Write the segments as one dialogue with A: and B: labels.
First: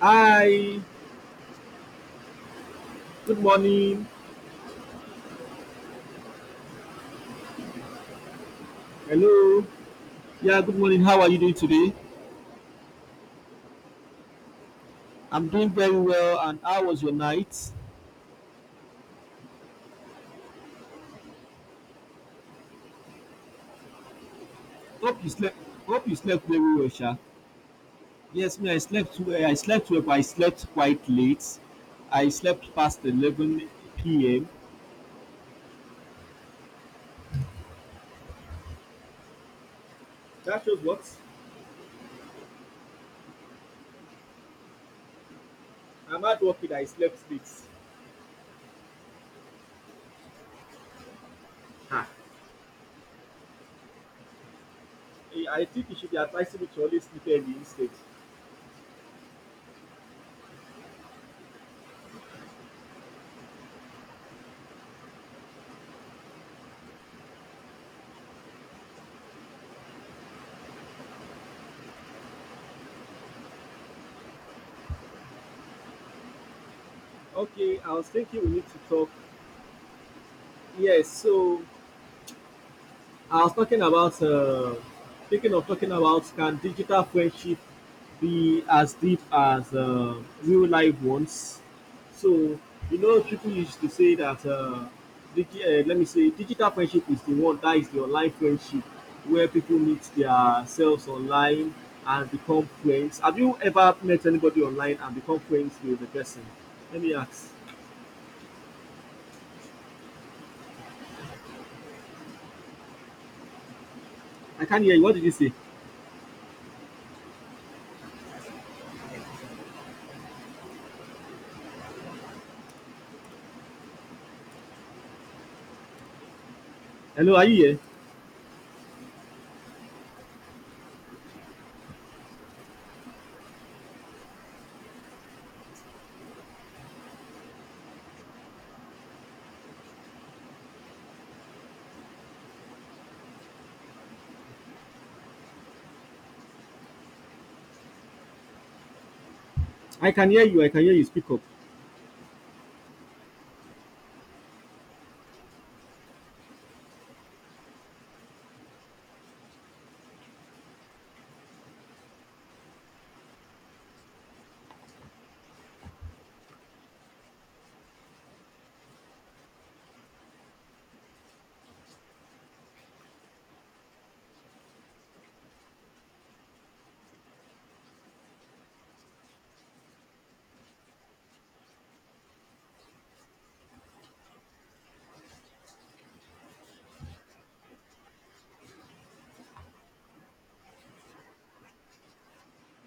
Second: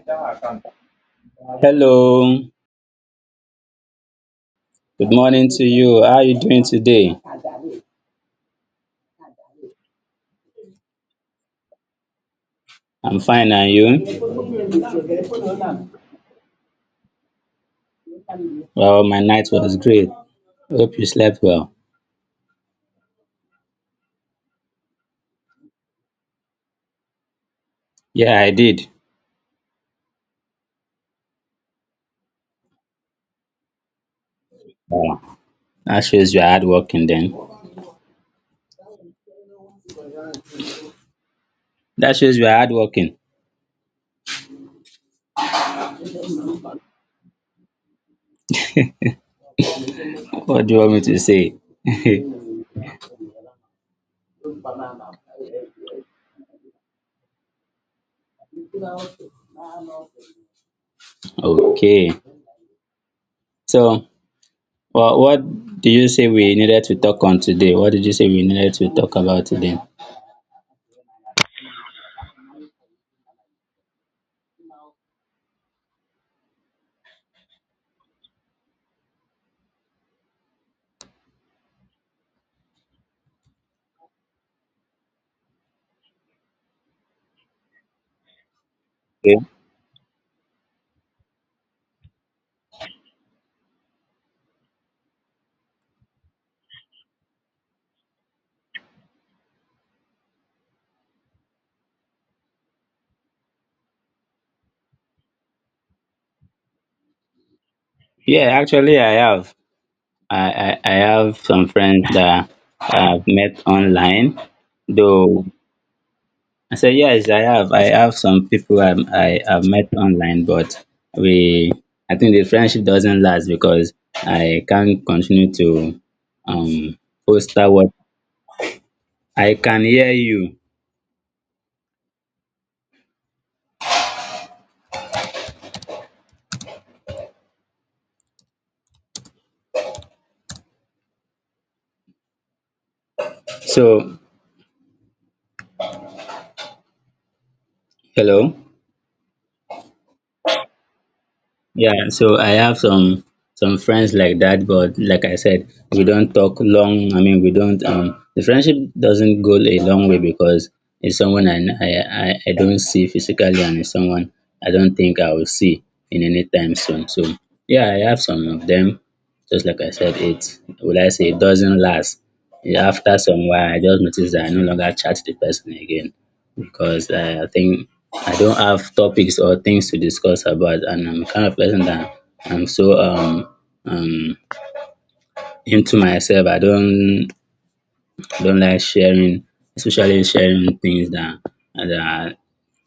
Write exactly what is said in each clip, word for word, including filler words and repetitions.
A: Hi,
B: Hello,
A: good morning.
B: good morning to you. How are you doing today?
A: Hello. Yeah, good morning. How are you doing today?
B: I'm fine, and you?
A: I'm doing very well. And how was your night?
B: Well, my night was great. Hope you slept well.
A: Hope you slept. Hope you slept very well, Sha.
B: Yeah, I
A: Yes, me. I
B: did.
A: slept. Well. I slept well, but I slept quite late. I slept past eleven p m.
B: Wow. That shows you are hardworking then.
A: That shows what?
B: That shows you are hardworking.
A: I'm hard working. I slept late.
B: What do you want me to say?
A: Eh, I think you should be advisable to always sleep early instead.
B: Okay. So, well, what do you say we needed to talk on today? What did you say we needed to talk about today?
A: Okay, I was thinking we need to talk. Yes, so I was talking about uh, thinking of talking about, can digital friendship be as deep
B: Okay.
A: as uh, real life ones? So you know, people used to say that uh, digi- uh, let me say digital friendship is the one that is the online friendship, where people meet their selves online and become friends. Have you ever met anybody online and become friends with the person? Let me ask.
B: Yeah, actually, I have. I, I, I have some friends that I've met online,
A: I can't hear you. What did you
B: though
A: say?
B: I said, yes, I have. I have some people I, I have met online, but we, I think the friendship doesn't last because I can't continue to um,
A: Hello, are
B: post
A: you
B: that
A: here?
B: what I can hear you. So, hello.
A: I can hear you. I can hear you. Speak up.
B: Yeah, so I have some some friends like that, but like I said, we don't talk long. I mean, we don't. Um, the friendship doesn't go a long way because it's someone I, I I I don't see physically, and it's someone I don't think I will see in any time soon. So yeah, I have some of them. Just like I said, it will I say it doesn't last. After some while, I just notice that I no longer chat the person again because I think I don't have topics or things to discuss about, and I'm the kind of person that I'm so um um into myself. I don't I don't like sharing, especially sharing things that that are,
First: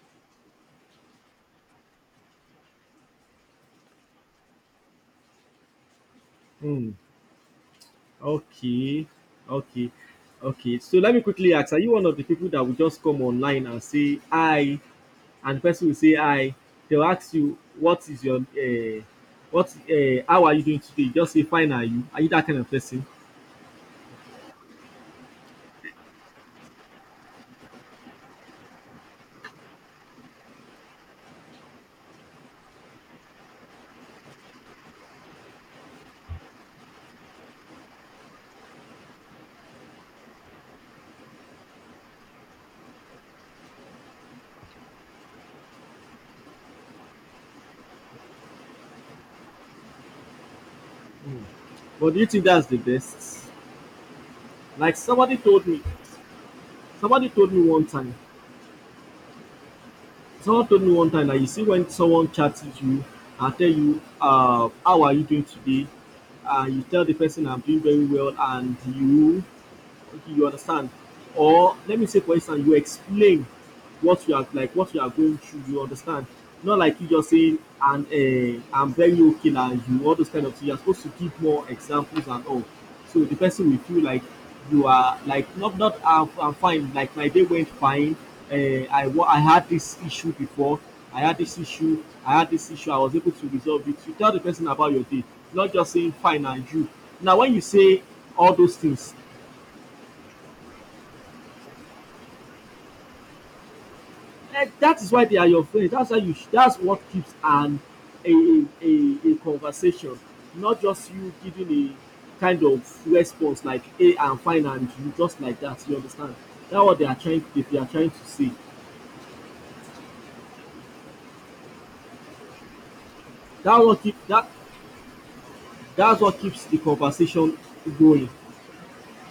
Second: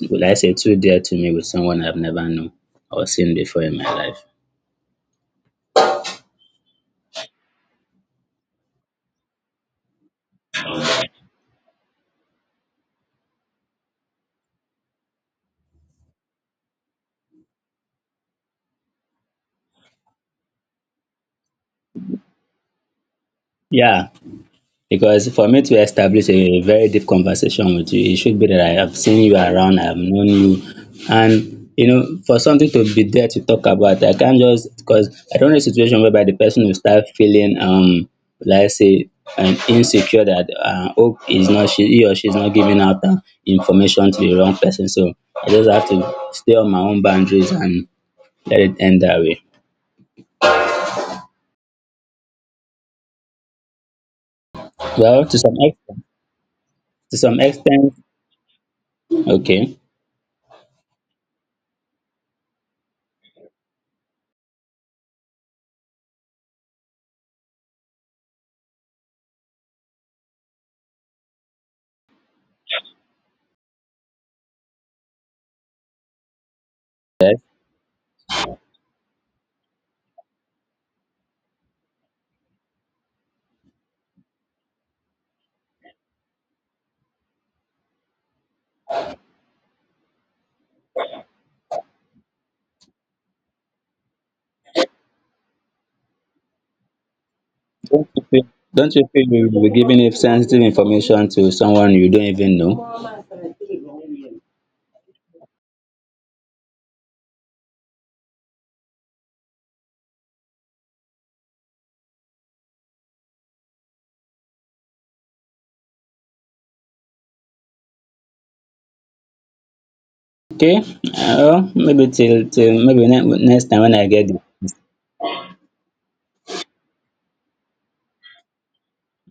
B: would I say too dear to me with someone I've never known or seen before in my life.
A: Hmm. Okay, okay, okay. So let me quickly ask: are you one of the people that will just come online and say "hi," and the person will say "hi"? They'll ask you, "What is your uh, what? Uh, how are you doing today?" You just say, "Fine, are you?" Are you that kind of person?
B: Yeah. Because for me to establish a very deep conversation with you, it should be that I have seen you around, I have known you. And, you know, for something to be there to talk about, I can't just, because I don't know a situation whereby the person will start feeling, um, let's say, um, insecure that uh, hope is not, she, he or she's not giving out uh, information to the wrong person. So I just have to stay on my own boundaries and let it end that way.
A: Mm. But do you think that's the best? Like
B: Well,
A: somebody
B: to some
A: told me,
B: extent, to
A: somebody
B: some
A: told me one
B: extent,
A: time.
B: okay.
A: Someone told me one time that you see when someone chats with you and tell you, uh, "How are you doing today?" and you tell the person, "I'm doing very well," and you okay, you understand, or let me say for instance you explain what you are like, what you are going through, you understand, not like you just saying and uh, I'm very okay now, you, all those kind of things you're supposed to give more examples and all, so the person will feel like you are like not not i'm, I'm fine, like my day went fine, uh, i wa- I had this issue before, I had this issue i had this issue, I was able to resolve it. You tell the person about your day, not just saying fine and you now when you say
B: Don't you feel
A: all those
B: don't you
A: things.
B: feel you will be giving if sensitive information to someone you don't even know?
A: And that is why they are your friends. That's why you. Sh- that's what keeps an a, a a a conversation, not just you giving a kind of response like, "Hey, I'm fine," and you just like that. You understand? That's what they are trying. They are trying to say.
B: Okay, uh, well, maybe till till maybe ne- next
A: That
B: time when
A: what
B: I
A: keep
B: get it.
A: that. That's what keeps the conversation going.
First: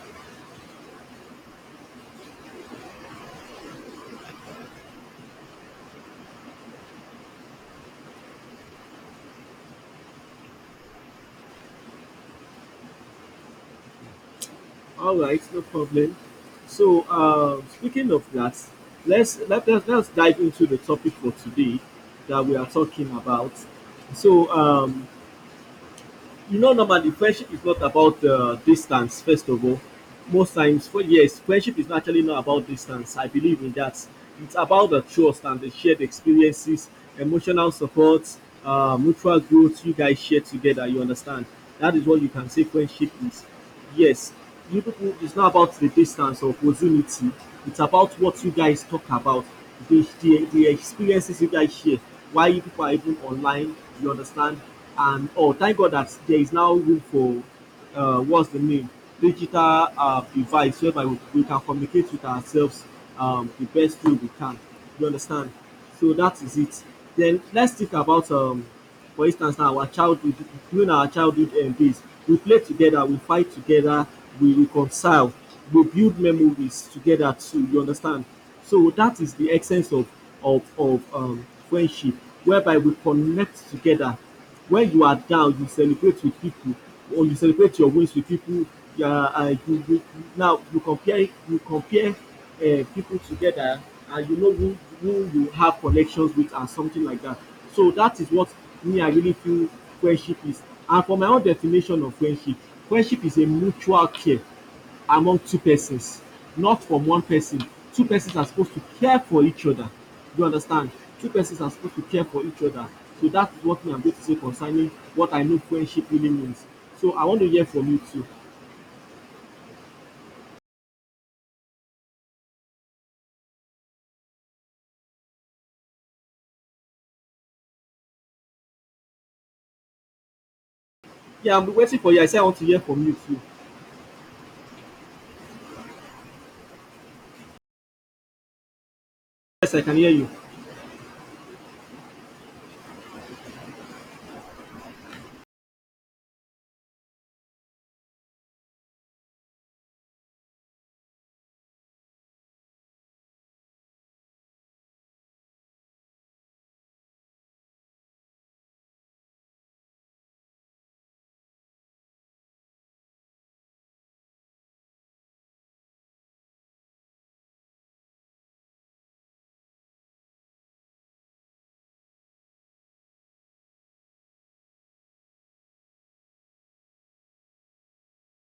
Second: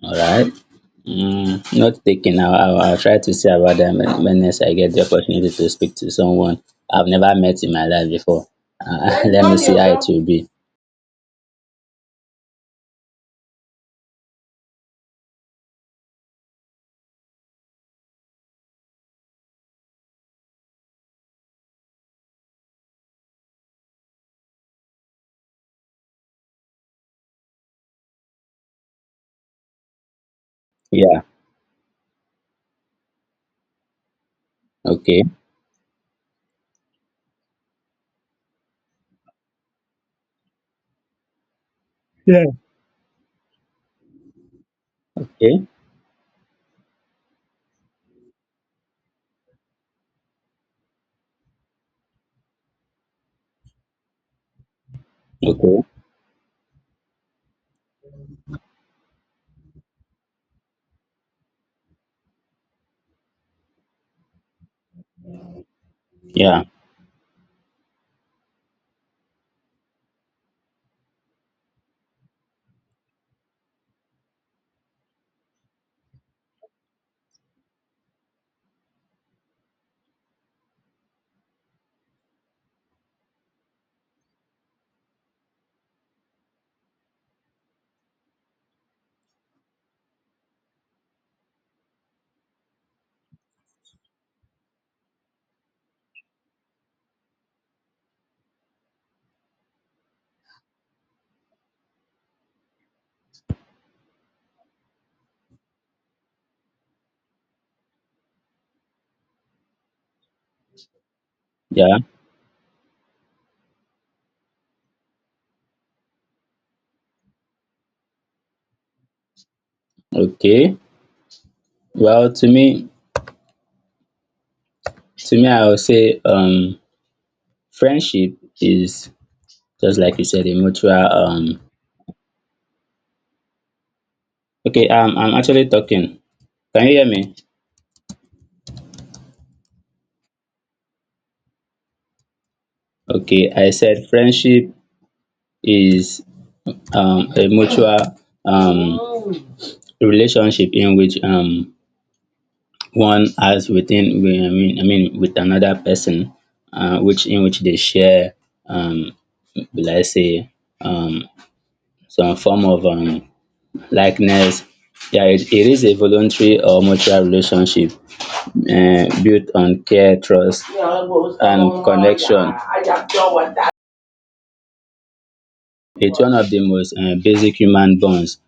B: All right. Mm, not taken. I'll, I'll, I'll try to see about that when when next I get the opportunity to speak to someone I've never met in my life before. Uh, let me see how it will be.
A: All right, no problem. So, um, speaking of that, let's let, let's let's dive into the topic for today that we are talking about. So, um, you know, normally friendship is not about uh, distance, first of all. Most times, for
B: Yeah.
A: yes, friendship is actually not about distance. I believe in that. It's about the
B: Okay.
A: trust and the shared experiences, emotional support, uh, mutual growth you guys share together. You understand? That is what you
B: Yeah.
A: can say friendship is. Yes, you people, it's not
B: Okay.
A: about the distance of proximity. It's about what you guys talk about, the, the, the experiences you guys share, why you people are even online, you understand? And oh, thank
B: Okay.
A: God that there is now room for uh, what's the name? Digital uh, device whereby we, we can communicate with ourselves um, the best way we can. You understand? So that is
B: Yeah.
A: it. Then let's think about, um for instance now, our childhood, during our childhood um, days, we play together, we fight together, we reconcile, we build memories together too, you understand. So that is the essence of of of um friendship, whereby we connect together. When you are down, you celebrate with people, or you celebrate your wins with people. You are uh, you, you now you compare, you compare um people together, and you know who who you have connections with and something like that. So that is what me I really feel friendship is. And for my own definition of friendship, friendship is a mutual care among two persons, not from one person. Two persons are supposed to care for each other. You understand? Two persons are supposed
B: Yeah.
A: to care for each other. So that is what me I'm going to say concerning what I know friendship really means. So I want to hear from you too.
B: Okay. Well, to me, to me, I would say um, friendship is just like you said, a mutual
A: Yeah,
B: um
A: I'm waiting for you. I say I want to hear from you too.
B: okay, um I'm actually talking. Can you hear me?
A: Yes, I can hear you.
B: Okay, I said friendship is um a mutual um relationship in which um one has within we- I mean I mean with another person uh which in which they share um will I say um some form of um likeness. Yeah, it, it is a voluntary or mutual relationship eh, built on care, trust, and connection. It's one of the most eh, basic human bonds,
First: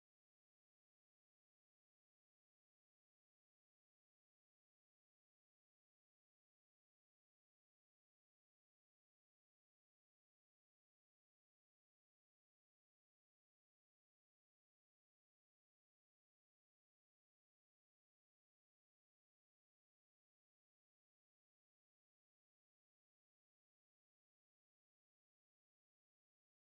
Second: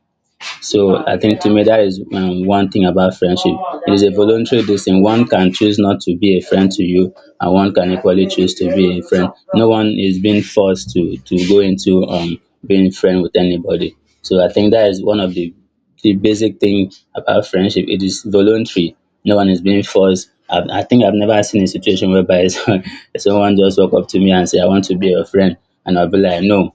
B: so I think to me that is um, one thing about friendship. It is a voluntary decision. One can choose not to be a friend to you, and one can equally choose to be a friend. No one is being forced to to go into um being friend with anybody. So I think that is one of the the basic thing about friendship. It is voluntary. No one is being forced. I, I think I've never seen a situation whereby someone just walk up to me and say, "I want to be your friend," and I'll be like, "No."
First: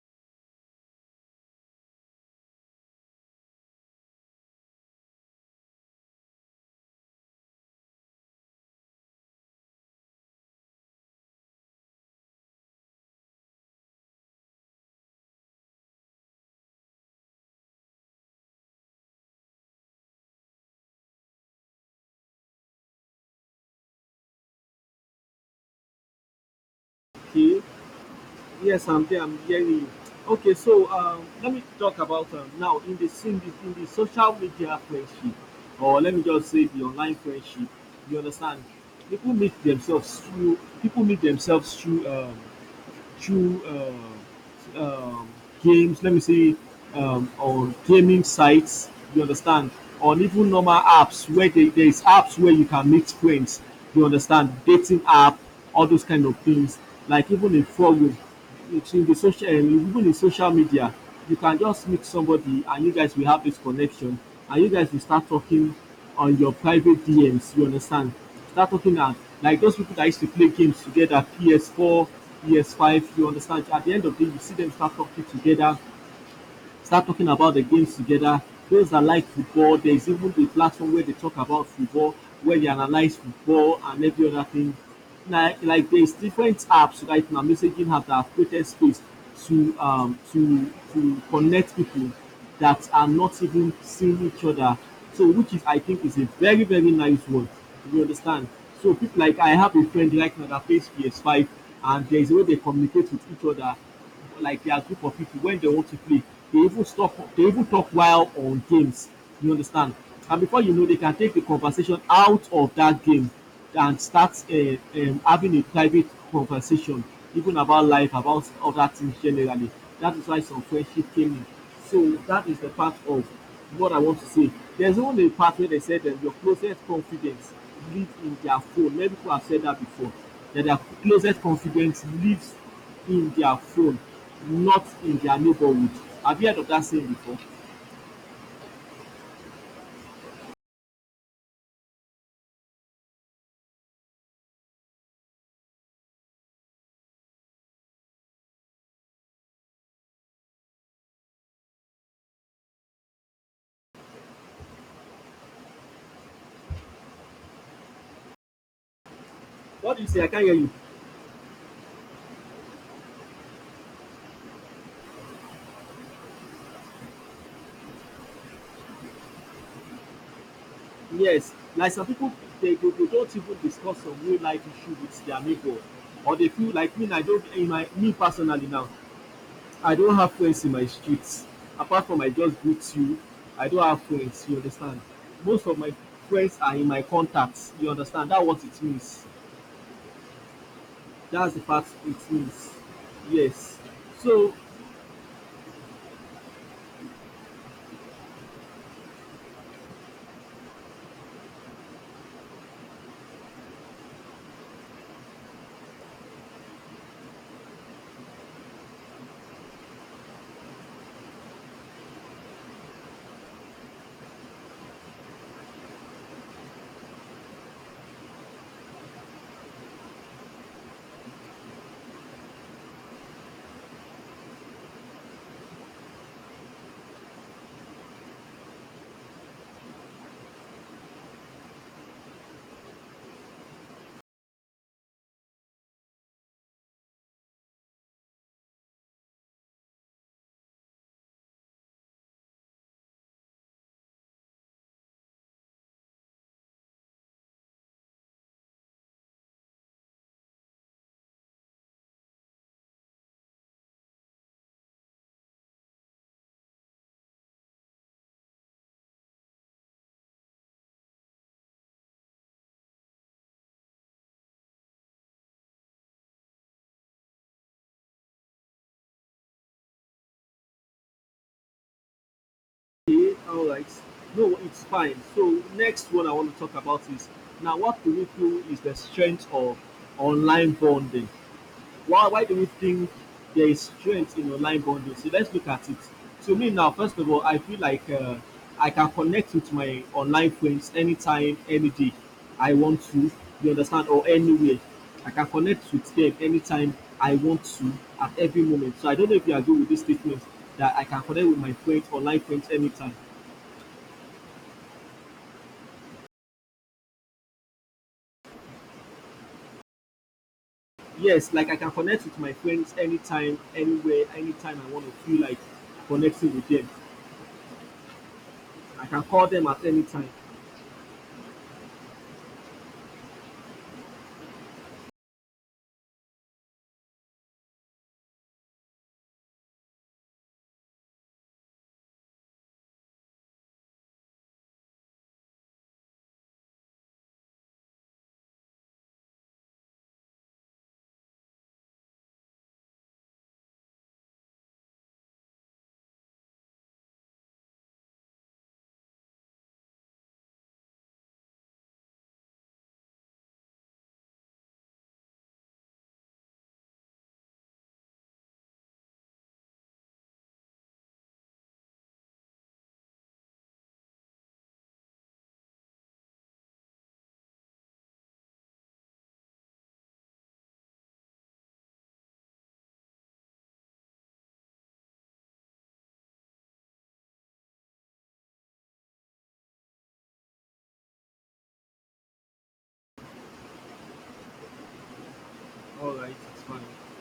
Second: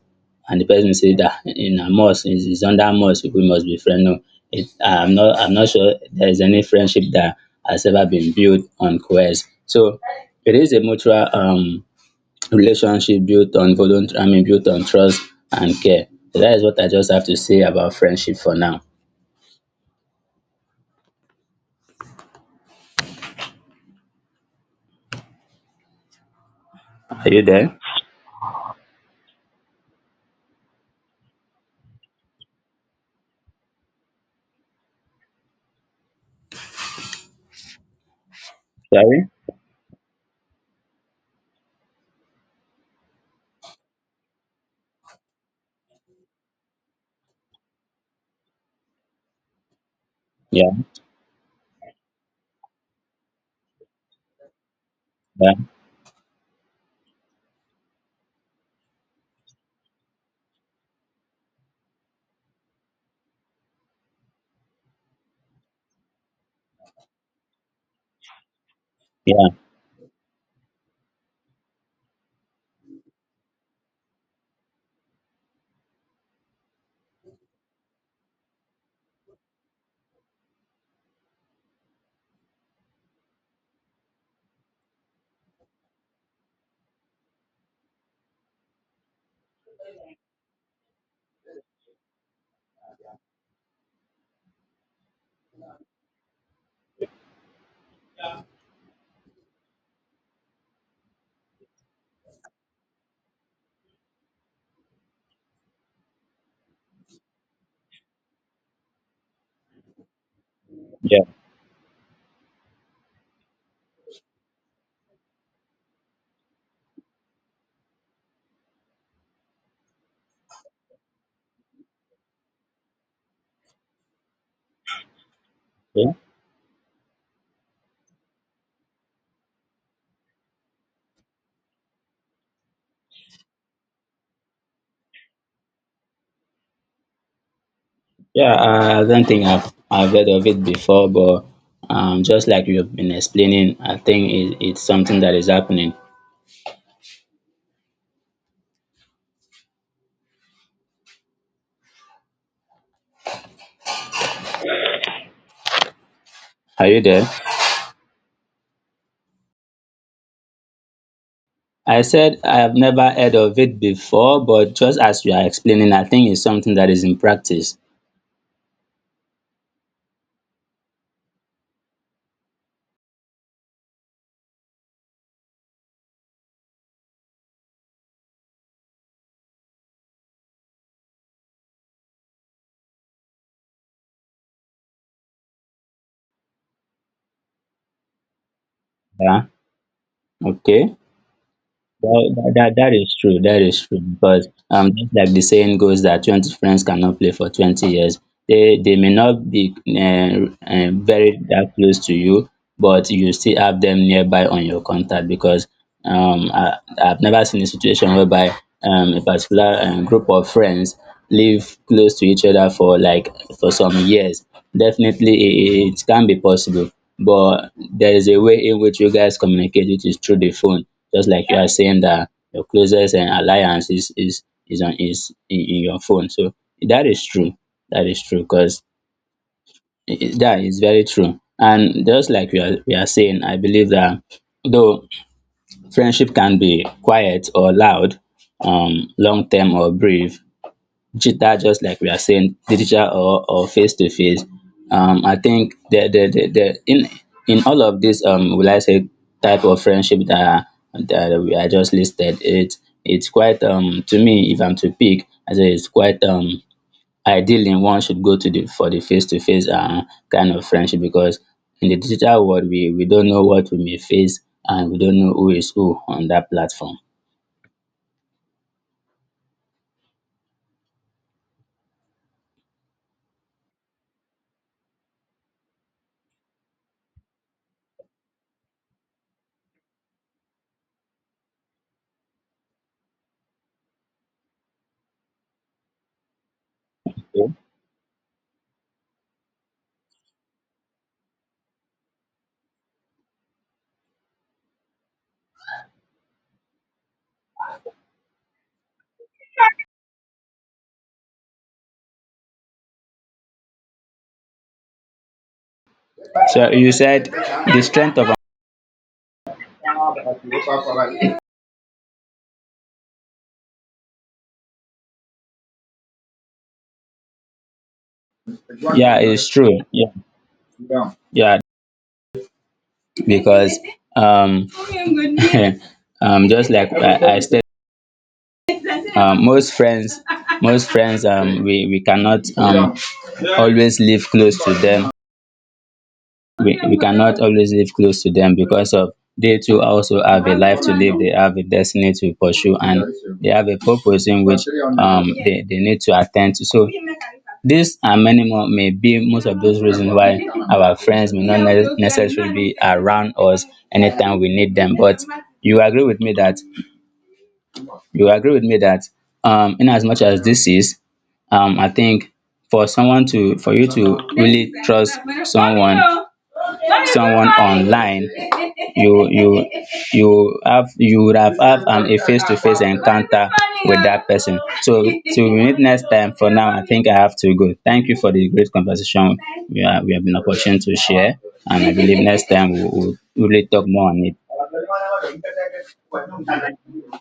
B: And the person say that in a must, it's it's under must we must be friends. No, it, I'm not I'm not sure there is any friendship that has ever been built on coerce. So it is a mutual um relationship built on voluntary, I mean built on trust and care. So that is what I just have to say about friendship for now. Are you
A: Okay.
B: there?
A: Yes, I'm there. I'm hearing you. Okay, so um, let me talk about um, now in the in the, in the social media friendship, or let me just say the online friendship. You understand?
B: Sorry?
A: People meet themselves through people meet themselves through um, through uh, um, games, let me say, um, on gaming sites, you understand, on even
B: Yeah,
A: normal apps where they, there's apps where you can meet friends, you understand, dating app,
B: yeah,
A: all those kind of things. Like even in forum, it's in the social, eh, even in social media, you can just meet somebody and you guys will have this connection and you guys will start talking on your private D Ms. You understand? Start talking at
B: yeah,
A: like those people that used to play games together, P S four, P S five. You understand? At the end of the day, you see them start talking together, start talking about the games together. Those that like football, there's even the platform where they talk about football, where they analyze football and every other thing. Like, like there's different apps right now, messaging apps that created space to um to to connect people that are not even seeing each other. So which is I think is a very, very nice one. You understand? So people, like I have a friend right now that plays P S five, and there's a way they communicate with each other, like their group of people when they want to play. They even stop. They even talk while on games. You understand? And before you know, they can
B: yeah,
A: take the conversation out of that game and start uh, um, having a private conversation, even about life, about other things generally. That is why some friendship came in. So that is the part of what I want to say. There's only a part where they said
B: yeah.
A: that your closest confidence lives in their phone. Many people have said that before. That their closest confidence lives in their phone, not in their neighborhood. Have you heard of that saying before?
B: Yeah, I I don't think I've I've heard of it before, but um, just like you've been explaining, I think it, it's something that is happening. Are you there?
A: What do you say? I can't hear you.
B: I said I have never heard of it before, but just as you are explaining, I think it's something that is in practice.
A: Yes, like some people, they, they, they don't even discuss some real life issue with their neighbor, or they feel like me. I don't. In my me personally now, I don't have friends in my streets. Apart from I just greet you, I don't have friends. You understand? Most of my friends are in my contacts. You understand? That's what it means.
B: Yeah. Okay.
A: That's the part
B: Well,
A: it
B: tha-
A: means.
B: that that is true. That is
A: Yes.
B: true because
A: So
B: um, just like the saying goes that twenty friends cannot play for twenty years. They they may not be uh, uh, very that close to you, but you still have them nearby on your contact because um, I, I've never seen a situation whereby um, a particular um, group of friends live close to each other for like for some years. Definitely, it, it can be possible, but there is a way in which you guys communicate, which is through the phone, just like you are saying that your closest and alliance is is is on is in, in your phone. So that is true. That is true because that is very true. And just like we are we are saying, I believe that though friendship can be quiet or loud, um, long term or brief, digital, just like we are saying, digital or or face to face. Um, I think the the the, the in in all of this um will I say type of friendship that that we are just listed, it it's quite um to me, if I'm to pick, I say it's quite um ideal ideally one should go to the for the face to face um kind of friendship because in the digital world we we don't know what we may face, and we don't know who is who on that platform.
A: all right. No, it's fine. So next one I want to talk about is now what do we feel is the strength of online bonding? Why why do we think there is strength in online bonding? So let's look at it. To me now, first of all, I feel like uh, I can connect with my online friends anytime, any day I want to. You understand? Or anywhere. I can connect with them anytime I want to, at every moment. So I don't know if you agree with this statement that I can connect with my friends, online friends, anytime.
B: So you said the strength of
A: Yes, like I can connect with my friends anytime, anywhere, anytime I want to, feel like connecting with them. I
B: yeah,
A: can call
B: it's
A: them
B: true.
A: at any time.
B: Yeah, because um, um, just like I, I said, um, most friends, most friends, um, we, we cannot um, always live close to them, we, we cannot always live close to them because of they too also have a life to live, they have a destiny to pursue, and they have a purpose in which um they, they need to attend to. So these and many more may be most of those reasons why our friends may not ne- necessarily be around us anytime we need them, but you agree with me that you agree with me that um in as much as this is um I think for someone to for you to really trust someone, someone online, you you you have you would have have um, a face to face encounter with that person. So till we meet next time. For now, I think I have to go. Thank you for the great conversation. We are, we have been opportunity to share, and I believe next time we will really talk more on it.
A: All right, it's fine.